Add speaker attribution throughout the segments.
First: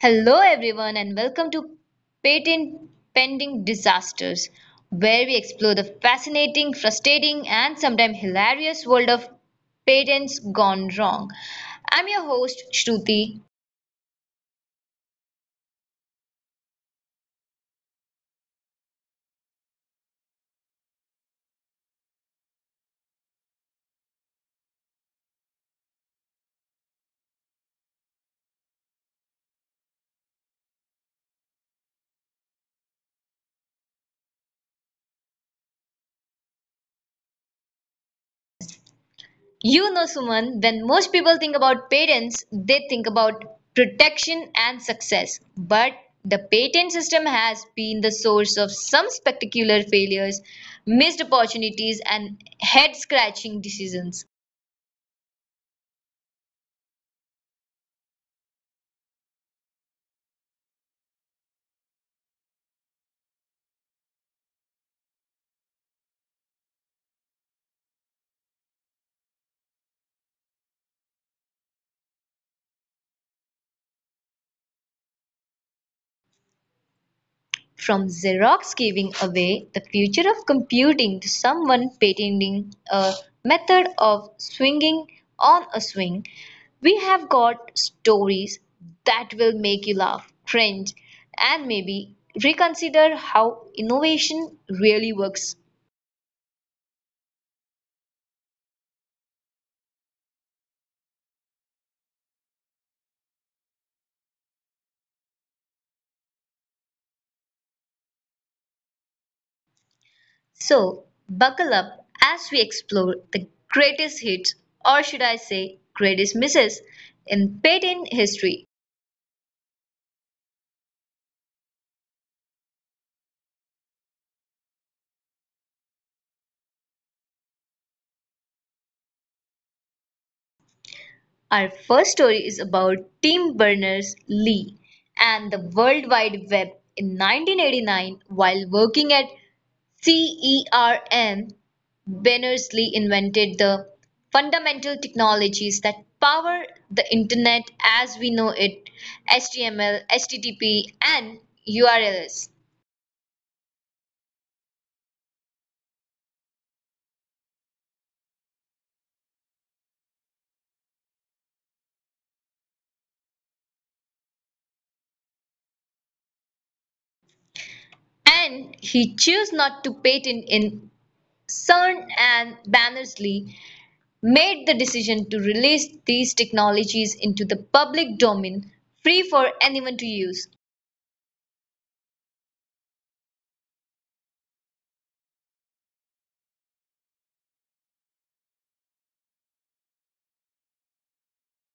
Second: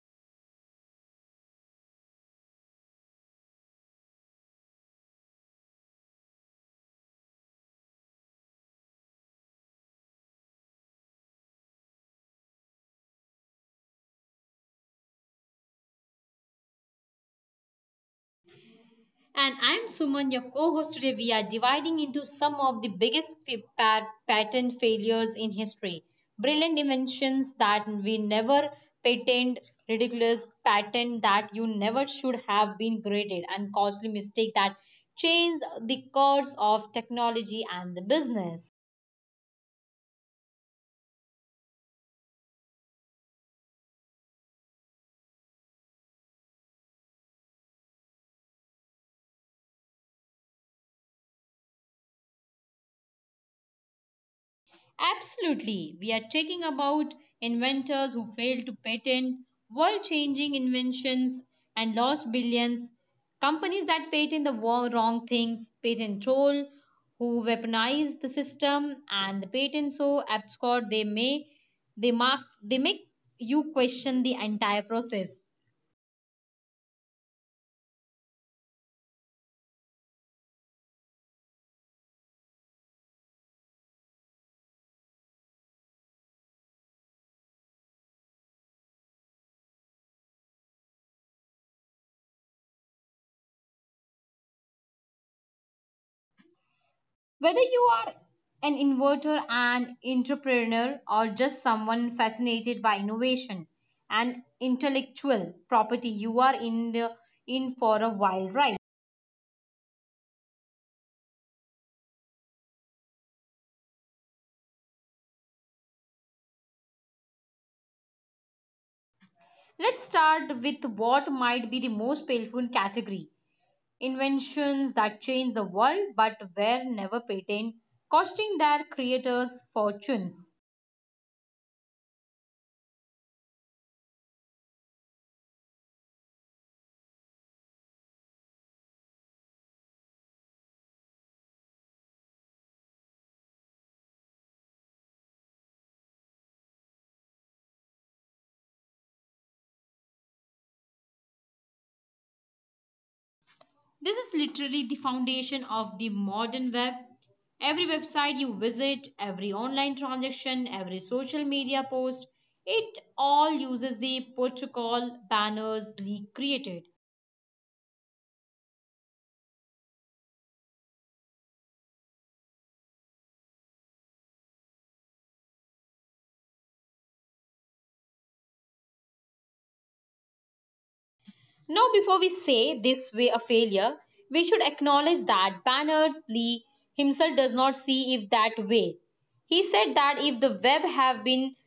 Speaker 1: Hello, everyone, and welcome to Patent Pending Disasters, where we explore the fascinating, frustrating, and sometimes hilarious world of patents gone wrong. I'm your host, Shruti.
Speaker 2: And I'm Suman, your co host. Today, we are dividing into some of the biggest patent failures in history. Brilliant inventions that we never patented, ridiculous patent that you never should have been graded, and costly mistake that changed the course of technology and the business.
Speaker 1: You know, Suman, when most people think about patents, they think about protection and success. But the patent system has been the source of some spectacular failures, missed opportunities, and head scratching decisions.
Speaker 2: Absolutely. We are talking about inventors who failed to patent world changing inventions and lost billions, companies that patent the wrong things, patent troll who weaponize the system and the patent so absurd they make you question the entire process.
Speaker 1: From Xerox giving away the future of computing to someone patenting a method of swinging on a swing, we have got stories that will make you laugh, cringe, and maybe reconsider how innovation really works.
Speaker 2: Whether you are an inverter, an entrepreneur, or just someone fascinated by innovation and intellectual property, you are in for a wild ride.
Speaker 1: So, buckle up as we explore the greatest hits, or should I say, greatest misses, in patent history.
Speaker 2: Let's start with what might be the most painful category: inventions that change the world but were never patented, costing their creators fortunes.
Speaker 1: Our first story is about Tim Berners-Lee and the World Wide Web in 1989, while working at CERN. Berners-Lee invented the fundamental technologies that power the internet as we know it: HTML, HTTP and URLs.
Speaker 2: This is literally the foundation of the modern web. Every website you visit, every online transaction, every social media post, it all uses the protocol banners Lee created.
Speaker 1: And he chose not to patent. In CERN, and Berners-Lee made the decision to release these technologies into the public domain, free for anyone to use.
Speaker 2: Now, before we say this way a failure, we should acknowledge that banners Lee himself does not see if that way. He said that if the web had been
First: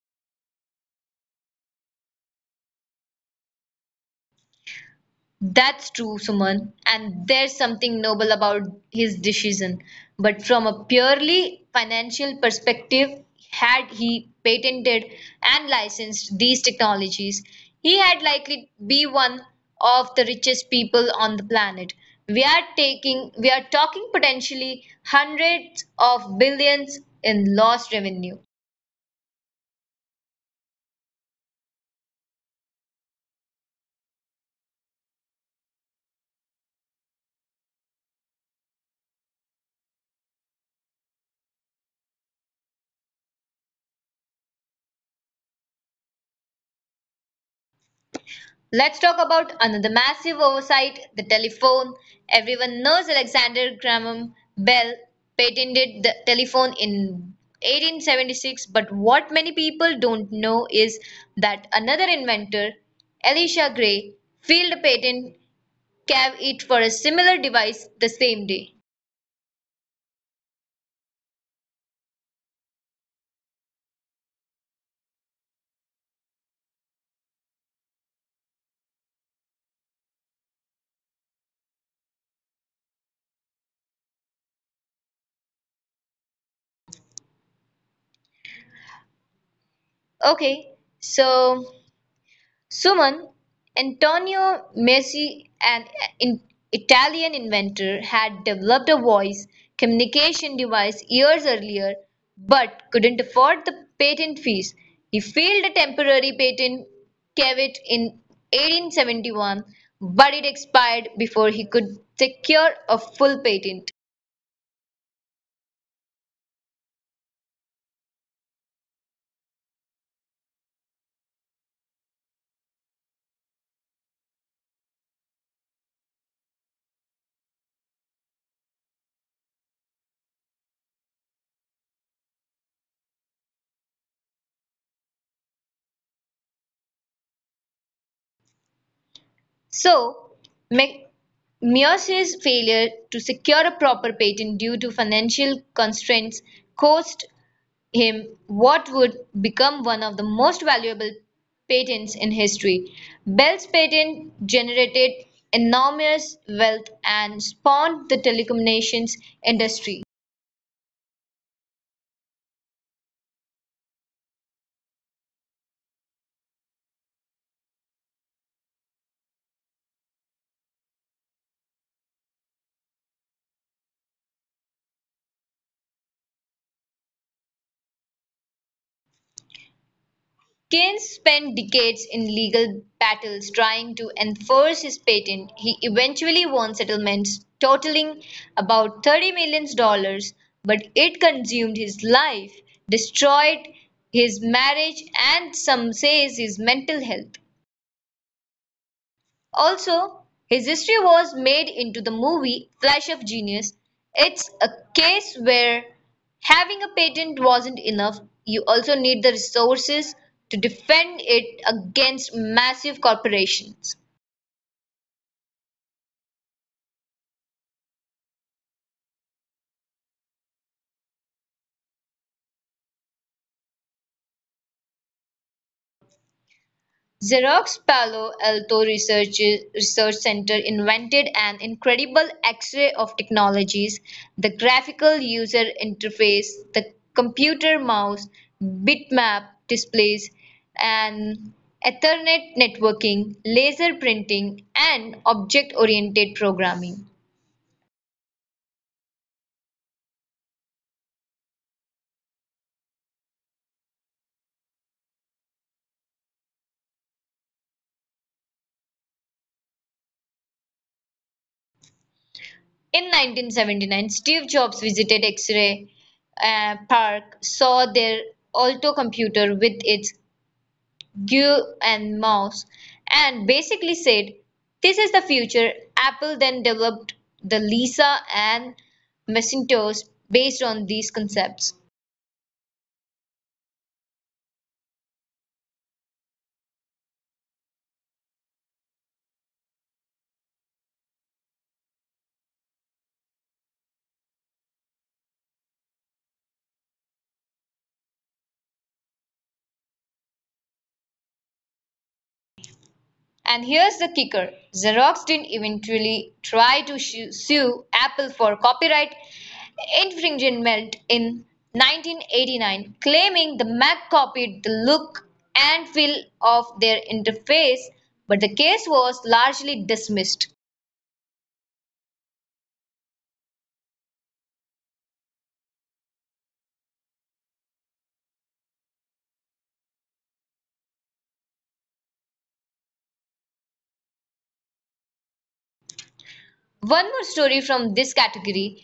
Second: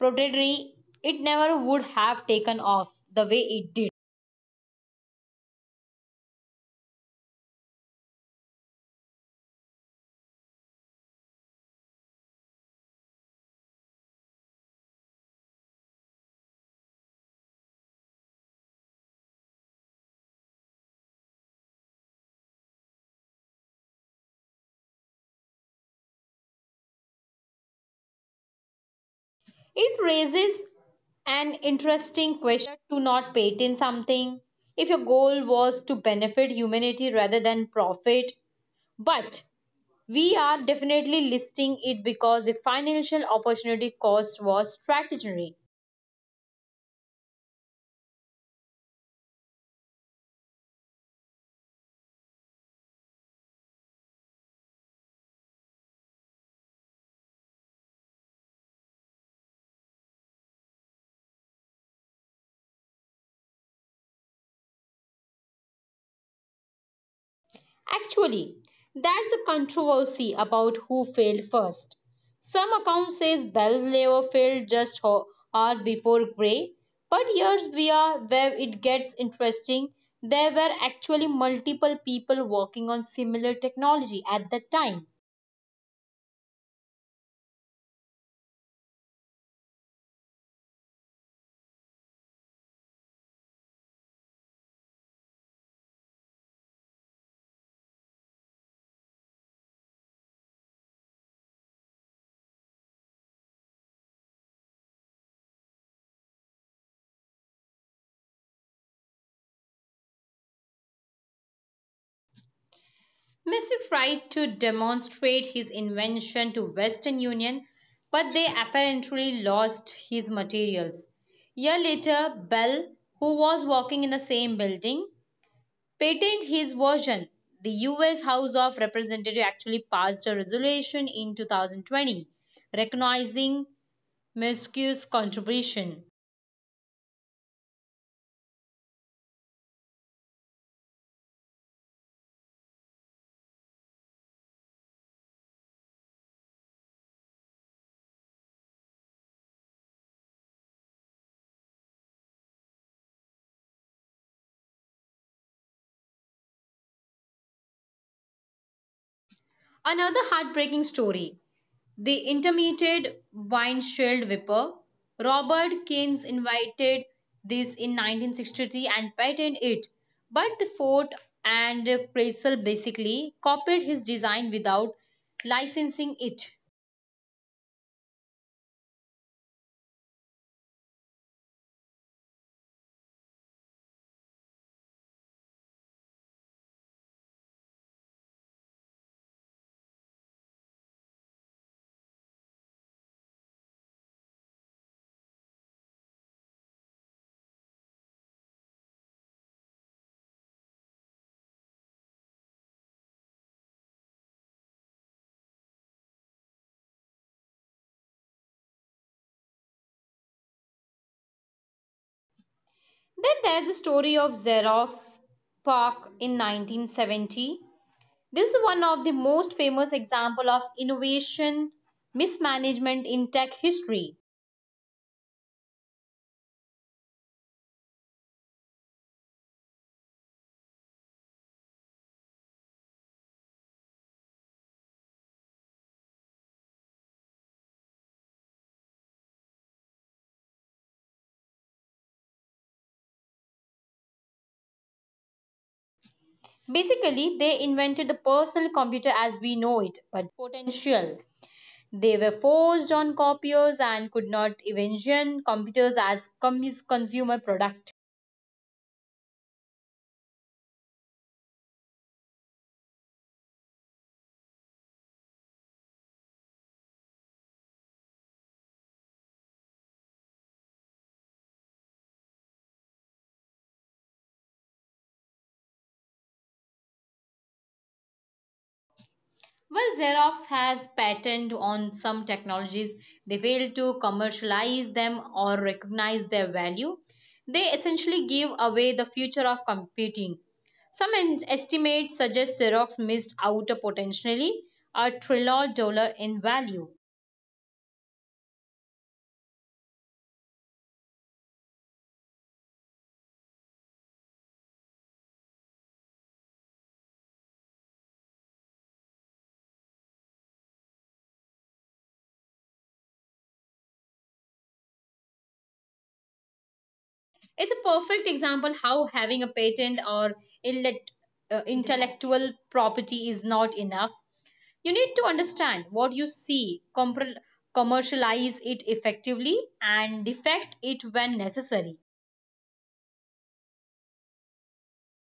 Speaker 2: predatory, it never would have taken off the way it did.
Speaker 1: That's true, Suman, and there's something noble about his decision. But from a purely financial perspective, had he patented and licensed these technologies, he had likely be one of the richest people on the planet. We are talking potentially hundreds of billions in lost revenue.
Speaker 2: It raises an interesting question to not patent something if your goal was to benefit humanity rather than profit. But we are definitely listing it because the financial opportunity cost was strategic.
Speaker 1: Let's talk about another massive oversight, the telephone. Everyone knows Alexander Graham Bell patented the telephone in 1876, but what many people don't know is that another inventor, Elisha Gray, filed a patent cave it for a similar device the same day.
Speaker 2: Actually, that's the controversy about who failed first. Some accounts says Galileo failed just hours before Gray, but here's via where it gets interesting. There were actually multiple people working on similar technology at that time.
Speaker 1: Okay, so Suman, Antonio Meucci, an in- Italian inventor, had developed a voice communication device years earlier but couldn't afford the patent fees. He filed a temporary patent cavit in 1871, but it expired before he could secure a full patent.
Speaker 2: Mr. tried to demonstrate his invention to Western Union, but they apparently lost his materials. A Year later, Bell, who was working in the same building, patent his version. The US House of Representatives actually passed a resolution in 2020 recognizing Mescue's contribution.
Speaker 1: So, Meier's failure to secure a proper patent due to financial constraints cost him what would become one of the most valuable patents in history. Bell's patent generated enormous wealth and spawned the telecommunications industry.
Speaker 2: Another heartbreaking story the intermittent windshield wiper. Robert Keynes invited this in 1963 and patented it, but the Ford and Chrysler basically copied his design without licensing it.
Speaker 1: Keynes spent decades in legal battles trying to enforce his patent. He eventually won settlements totaling about $30 million, dollars, but it consumed his life, destroyed his marriage, and some say his mental health. Also, his history was made into the movie "Flash of Genius." It's a case where having a patent wasn't enough; you also need the resources to defend it against massive corporations.
Speaker 2: Then there's the story of Xerox Park in 1970. This is one of the most famous example of innovation mismanagement in tech history.
Speaker 1: Xerox Palo Alto Research Center invented an incredible X-ray of technologies: the graphical user interface, the computer mouse, bitmap displays, and Ethernet networking, laser printing, and object-oriented programming.
Speaker 2: Basically, they invented the personal computer as we know it, but potential. They were forced on copiers and could not envision computers as consumer product.
Speaker 1: In 1979, Steve Jobs visited X-ray Park, saw their Alto computer with its Gue and mouse, and basically said, "This is the future." Apple then developed the Lisa and Macintosh based on these concepts.
Speaker 2: Well, Xerox has patented on some technologies. They fail to commercialize them or recognize their value. They essentially give away the future of computing. Some estimates suggest Xerox missed out a potentially a trillion dollars in value.
Speaker 1: And here's the kicker: Xerox didn't eventually try to sue Apple for copyright infringement in 1989, claiming the Mac copied the look and feel of their interface, but the case was largely dismissed.
Speaker 2: It's a perfect example how having a patent or inlet, intellectual property is not enough. You need to understand what you see, commercialize it effectively, and defect it when necessary.
Speaker 1: One more story from this category:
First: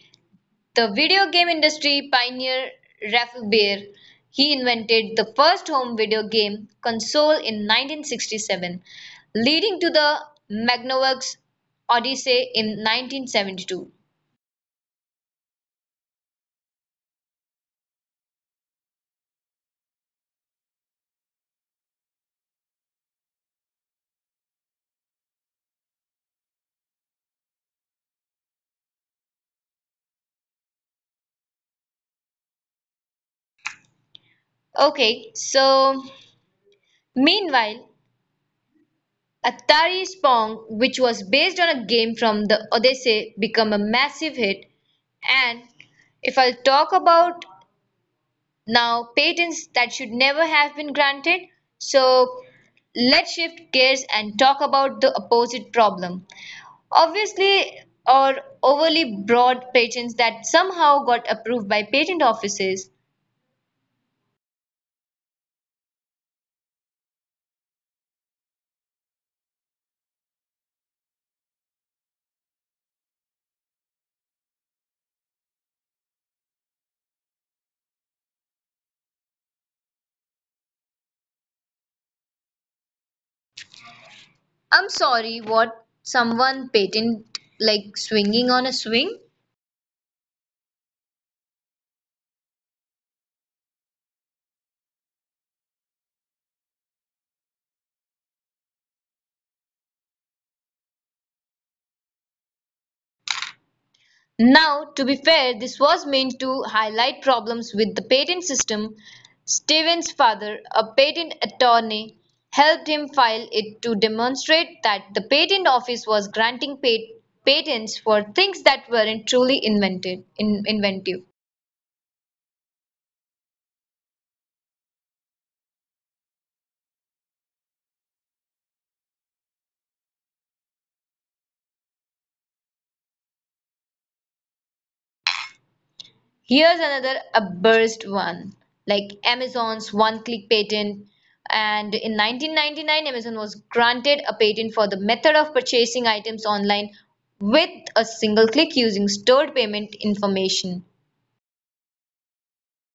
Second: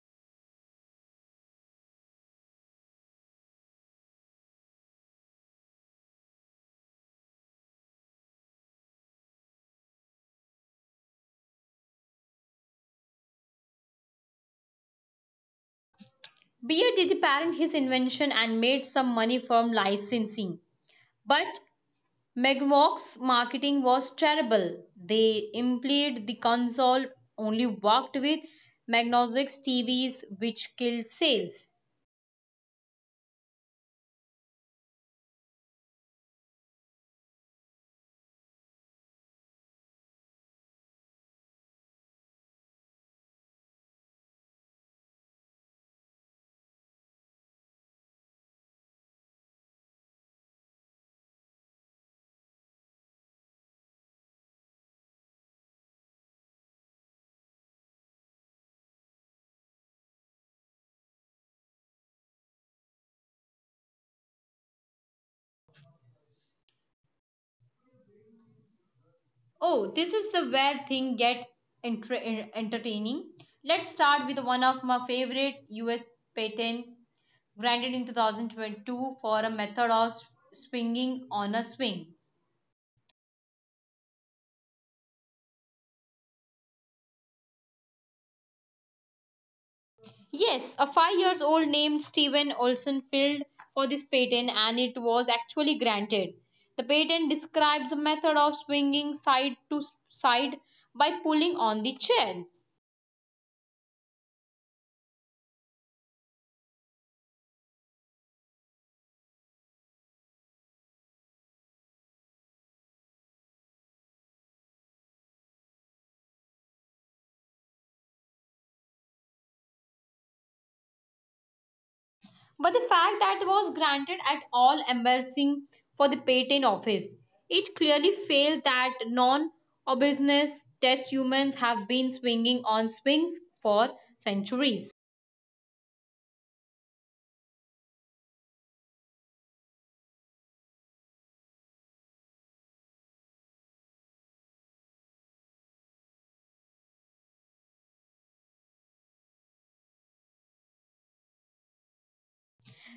Speaker 1: the video game industry pioneer Raphael Baer. He invented the first home video game console in 1967, leading to the Magnavox Odyssey in 1972.
Speaker 2: Beer did parent his invention and made some money from licensing. But McMock's marketing was terrible. They implied the console only worked with Magnox's TVs, which killed sales.
Speaker 1: Okay, so meanwhile, Atari's Pong, which was based on a game from the Odyssey, became a massive hit. And if I'll talk about now patents that should never have been granted. So let's shift gears and talk about the opposite problem. Obviously, or overly broad patents that somehow got approved by patent offices.
Speaker 2: Oh, this is the where thing get entertaining. Let's start with one of my favorite US patent granted in 2022 for a method of swinging on a swing.
Speaker 1: I'm sorry, what, someone patent like swinging on a swing?
Speaker 2: Yes, a 5 years old named Steven Olson filed for this patent and it was actually granted. The patent describes a method of swinging side to side by pulling on the chair.
Speaker 1: Now, to be fair, this was meant to highlight problems with the patent system. Stevens' father, a patent attorney, helped him file it to demonstrate that the patent office was granting patents for things that weren't truly invented, inventive.
Speaker 2: But the fact that it was granted at all embarrassing for the patent office. It clearly failed that non-obviousness test humans have been swinging on swings for centuries.
Speaker 1: Here's another abused one, like Amazon's one-click patent. And in 1999, Amazon was granted a patent for the method of purchasing items online with a single click using stored payment information.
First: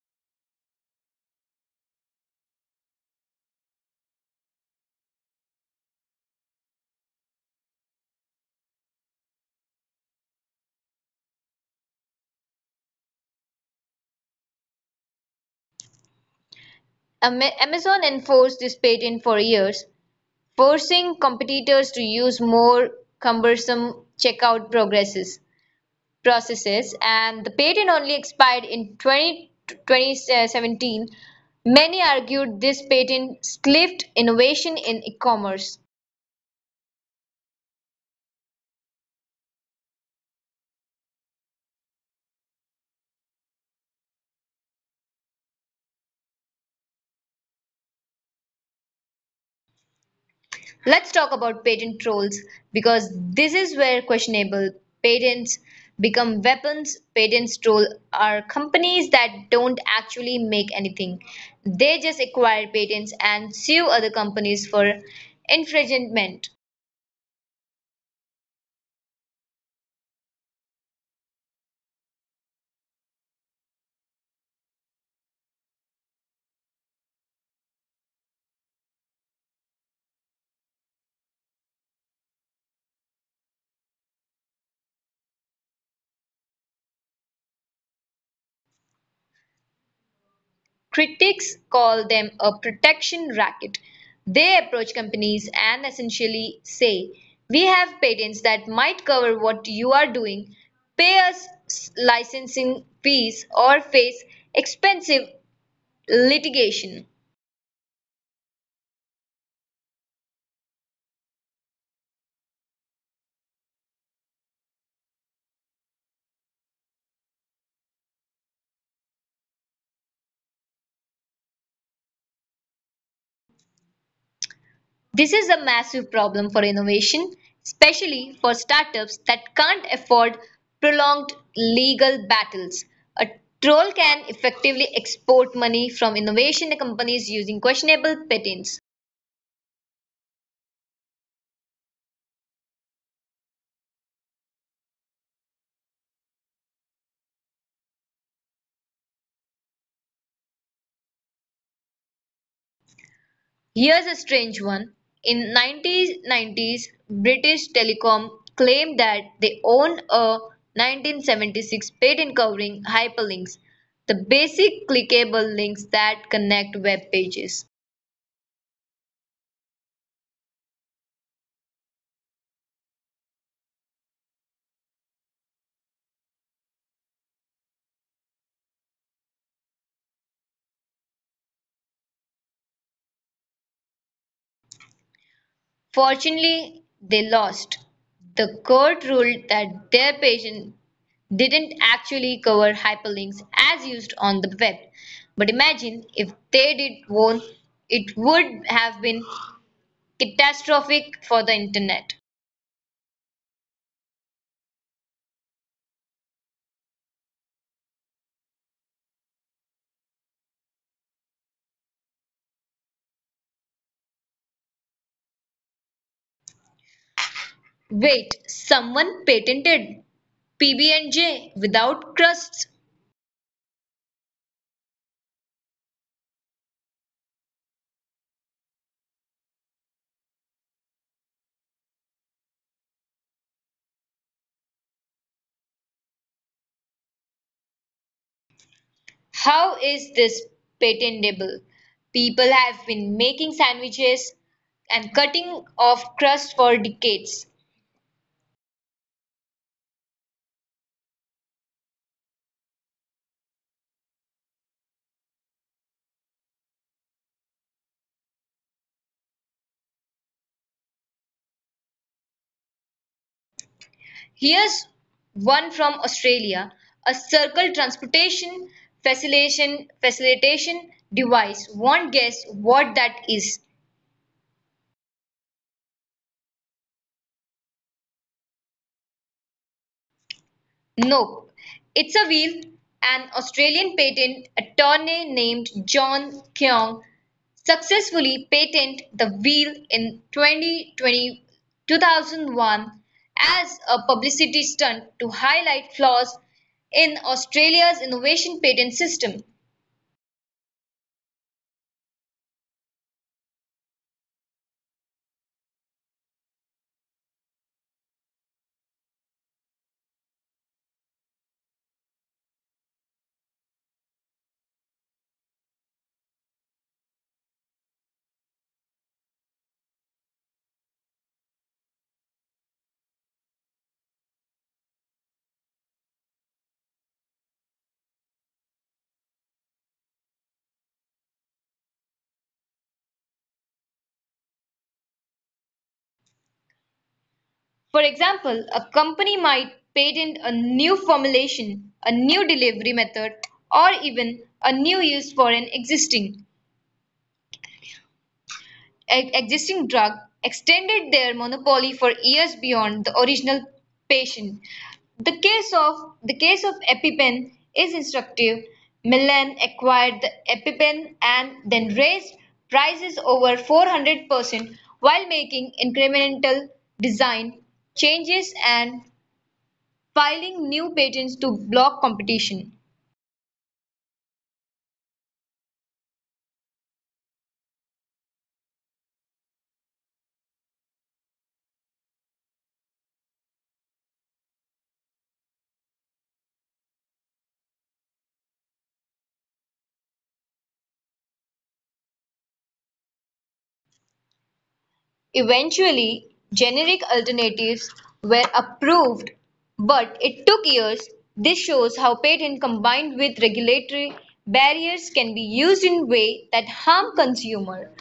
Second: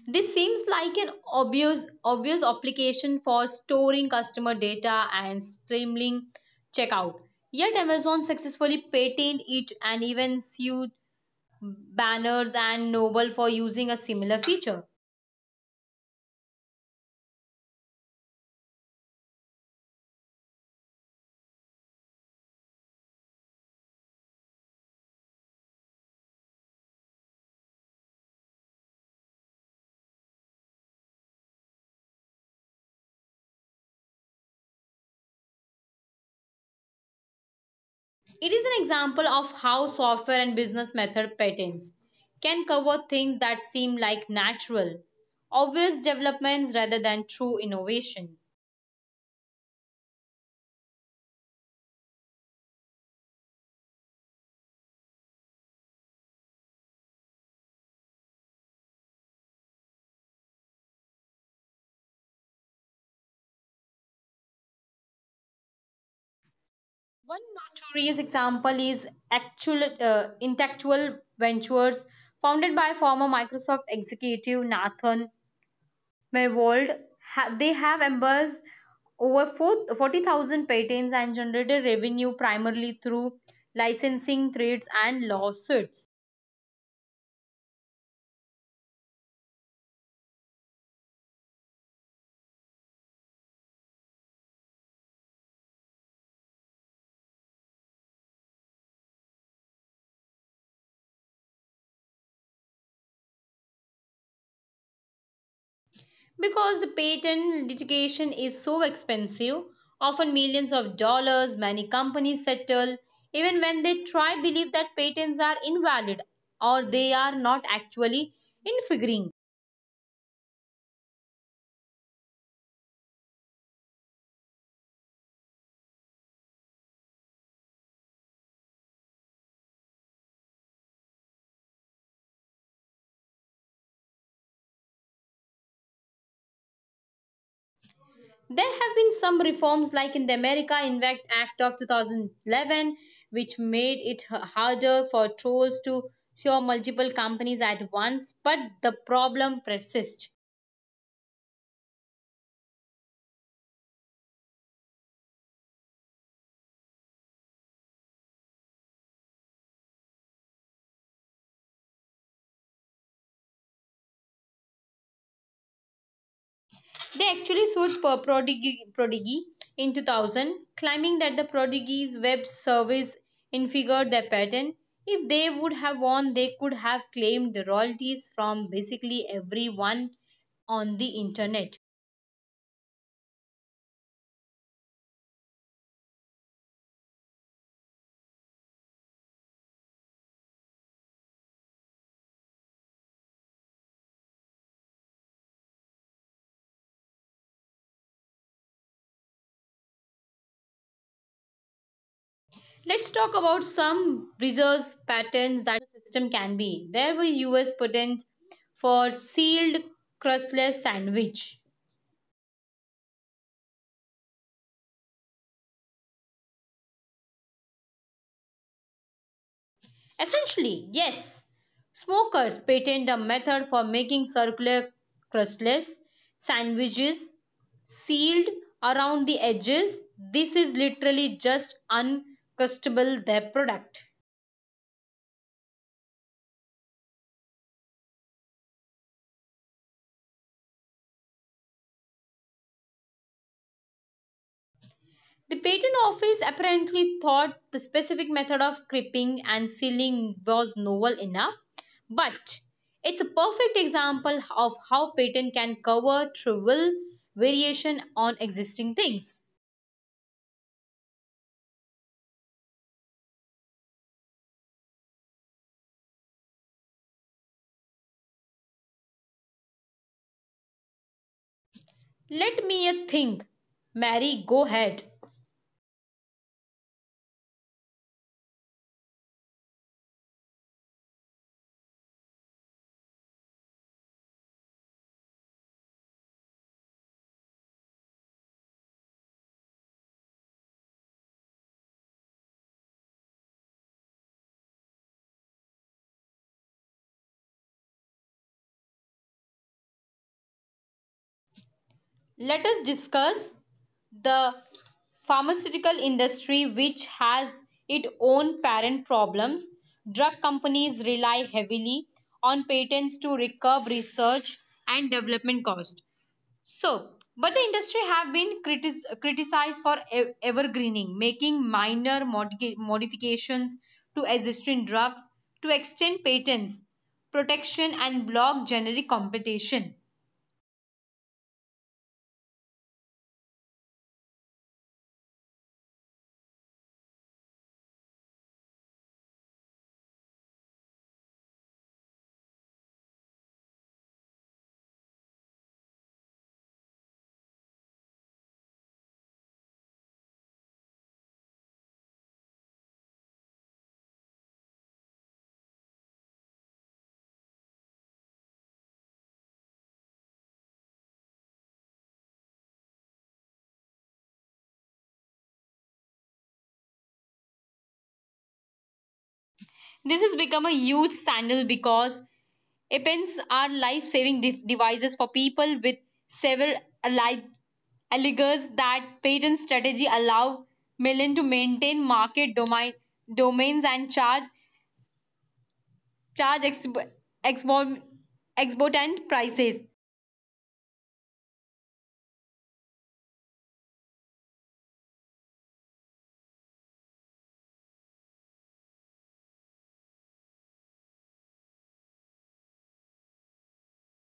Speaker 2: This seems like an obvious obvious application for storing customer data and streamlining checkout. Yet Amazon successfully patented it and even sued banners and Noble for using a similar feature.
Speaker 1: Amazon enforced this patent for years, forcing competitors to use more cumbersome checkout processes, and the patent only expired in 2017. Many argued this patent stifled innovation in e-commerce.
Speaker 2: It is an example of how software and business method patents can cover things that seem like natural, obvious developments rather than true innovation.
Speaker 1: Let's talk about patent trolls, because this is where questionable patents become weapons. Patents troll are companies that don't actually make anything. They just acquire patents and sue other companies for infringement.
Speaker 2: One notorious example is actual Intellectual Ventures, founded by former Microsoft executive Nathan Myhrvold. They have embraced over 40,000 patents and generated revenue primarily through licensing trades and lawsuits.
Speaker 1: Critics call them a protection racket; they approach companies and essentially say, "We have patents that might cover what you are doing. Pay us licensing fees, or face expensive litigation."
Speaker 2: Because the patent litigation is so expensive, often millions of dollars, many companies settle even when they try believe that patents are invalid or they are not actually infringing.
Speaker 1: This is a massive problem for innovation, especially for startups that can't afford prolonged legal battles. A troll can effectively export money from innovation companies using questionable patents.
Speaker 2: There have been some reforms like in the America Invent Act of 2011 which made it harder for trolls to sue multiple companies at once, but the problem persists.
Speaker 1: Here's a strange one: in 1990s, British Telecom claimed that they owned a 1976 patent covering hyperlinks, the basic clickable links that connect web pages.
Speaker 2: They actually sued Prodigy in 2000, claiming that the Prodigy's web service infringed their patent. If they would have won, they could have claimed the royalties from basically everyone on the internet.
Speaker 1: Fortunately, they lost. The court ruled that their patent didn't actually cover hyperlinks as used on the web. But imagine if they did won, it would have been catastrophic for the internet.
Speaker 2: Let's talk about some resource patterns that the system can be. There were US patent for sealed crustless sandwich.
Speaker 1: Wait, someone patented PB&J without crusts?
Speaker 2: Essentially, yes. Smokers patent a method for making circular crustless sandwiches sealed around the edges. This is literally just uncrustable their product.
Speaker 1: How is this patentable? People have been making sandwiches and cutting off crust for decades.
Speaker 2: The patent office apparently thought the specific method of crimping and sealing was novel enough, but it's a perfect example of how patent can cover trivial variation on existing things.
Speaker 1: Here's one from Australia, a circle transportation facilitation device. Won't guess what that is.
Speaker 2: Let me a think. Mary, go ahead.
Speaker 1: Nope, it's a wheel. An Australian patent attorney named John Keong successfully patented the wheel in 2020 2001 as a publicity stunt to highlight flaws in Australia's innovation patent system.
Speaker 2: Let us discuss the pharmaceutical industry which has its own parent problems. Drug companies rely heavily on patents to recover research and development costs. So, but the industry have been criticized for evergreening, making minor modifications to existing drugs to extend patents, protection, and block generic competition.
Speaker 1: For example, a company might patent a new formulation, a new delivery method, or even a new use for an existing drug, extended their monopoly for years beyond the original patient. The case of the case of EpiPen is instructive. Milan acquired the EpiPen and then raised prices over 400% while making incremental design changes and filing new patents to block competition.
Speaker 2: This has become a huge scandal because EpiPens are life-saving devices for people with several allied alleges that patent strategy allow Mellon to maintain domains and charge exorb- exorbitant prices.
Speaker 1: Eventually, generic alternatives were approved, but it took years. This shows how patent combined with regulatory barriers can be used in ways that harm consumer.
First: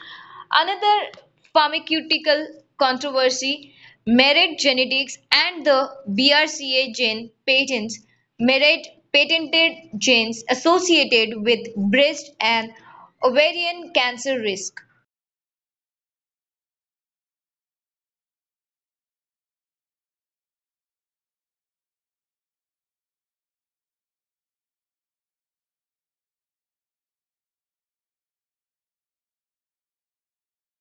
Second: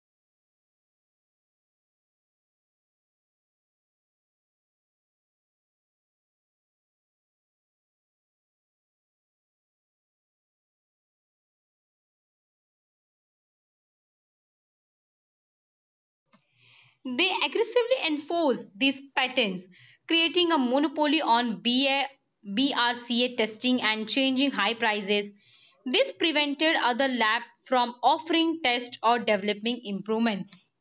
Speaker 1: Another pharmaceutical controversy, Merit Genetics and the BRCA gene patents. Merit patented genes associated with breast and ovarian cancer risk.
Speaker 2: They aggressively enforce these patents, creating a monopoly on BRCA testing and changing high prices. This prevented other labs from offering tests or developing improvements.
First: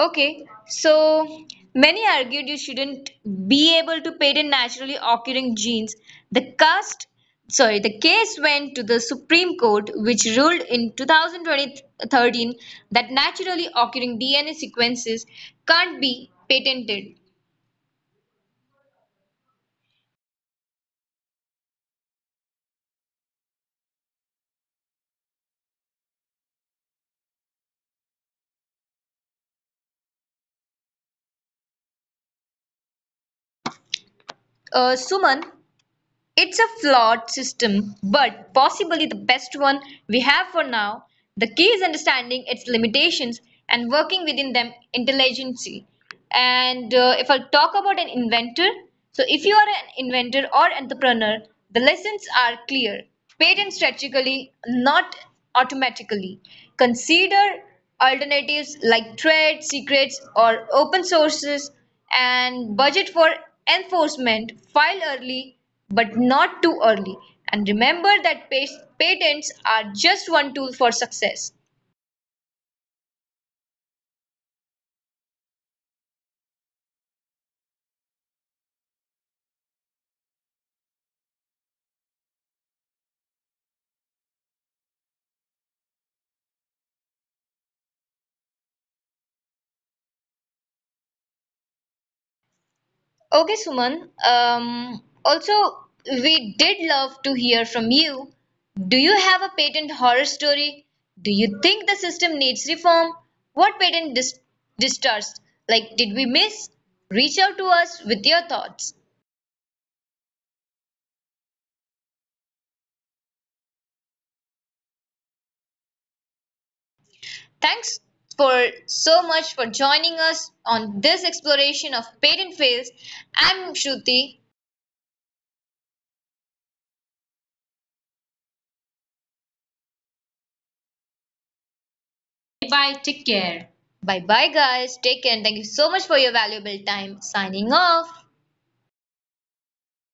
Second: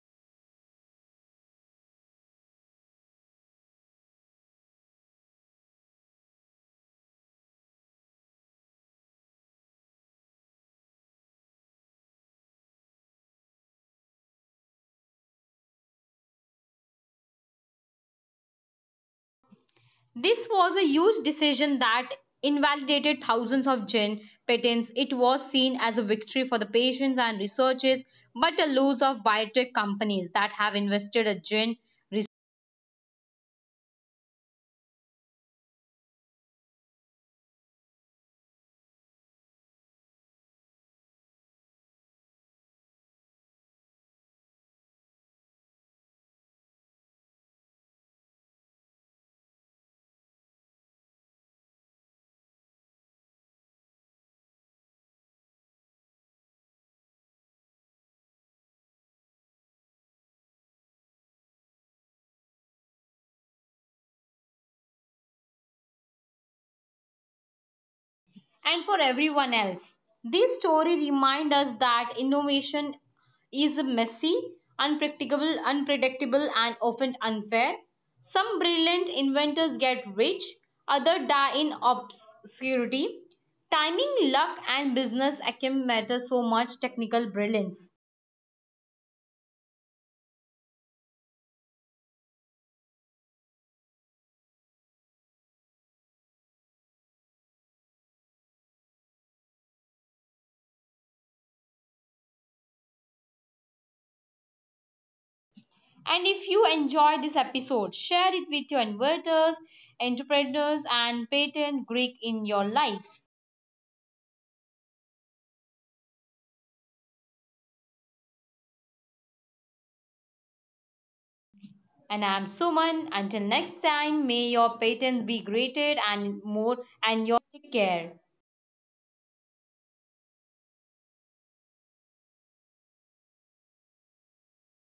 Speaker 1: Okay, so many argued you shouldn't be able to patent naturally occurring genes. The cast, the case went to the Supreme Court, which ruled in 2013 that naturally occurring DNA sequences can't be patented.
Speaker 2: This was a huge decision that invalidated thousands of gene patents. It was seen as a victory for the patients and researchers, but a loss of biotech companies that have invested a gene
Speaker 1: Suman, it's a flawed system, but possibly the best one we have for now. The key is understanding its limitations and working within them intelligently. And if I'll talk about an inventor, so if you are an inventor or entrepreneur, the lessons are clear. Patent strategically, not automatically. Consider alternatives like trade secrets or open sources, and budget for enforcement, file early but not too early. And remember that patents are just one tool for success.
Speaker 2: and for everyone else. This story reminds us that innovation is messy, unpredictable, and often unfair. Some brilliant inventors get rich, others die in obscurity. Timing, luck, and business acumen matter so much technical brilliance.
Speaker 1: Okay, Suman. Also, we did love to hear from you. Do you have a patent horror story? Do you think the system needs reform? What patent distrust, like, did we miss? Reach out to us with your thoughts.
Speaker 2: And if you enjoy this episode, share it with your inverters, entrepreneurs, and patent Greek in your life.
Speaker 1: Thanks for so much for joining us on this exploration of patent fails. I'm Shruti.
Speaker 2: And I'm Suman. Until next time, may your patents be greater and more, and your take care.
Speaker 1: Bye. Take care. Bye bye, guys. Take care, and thank you so much for your valuable time. Signing off.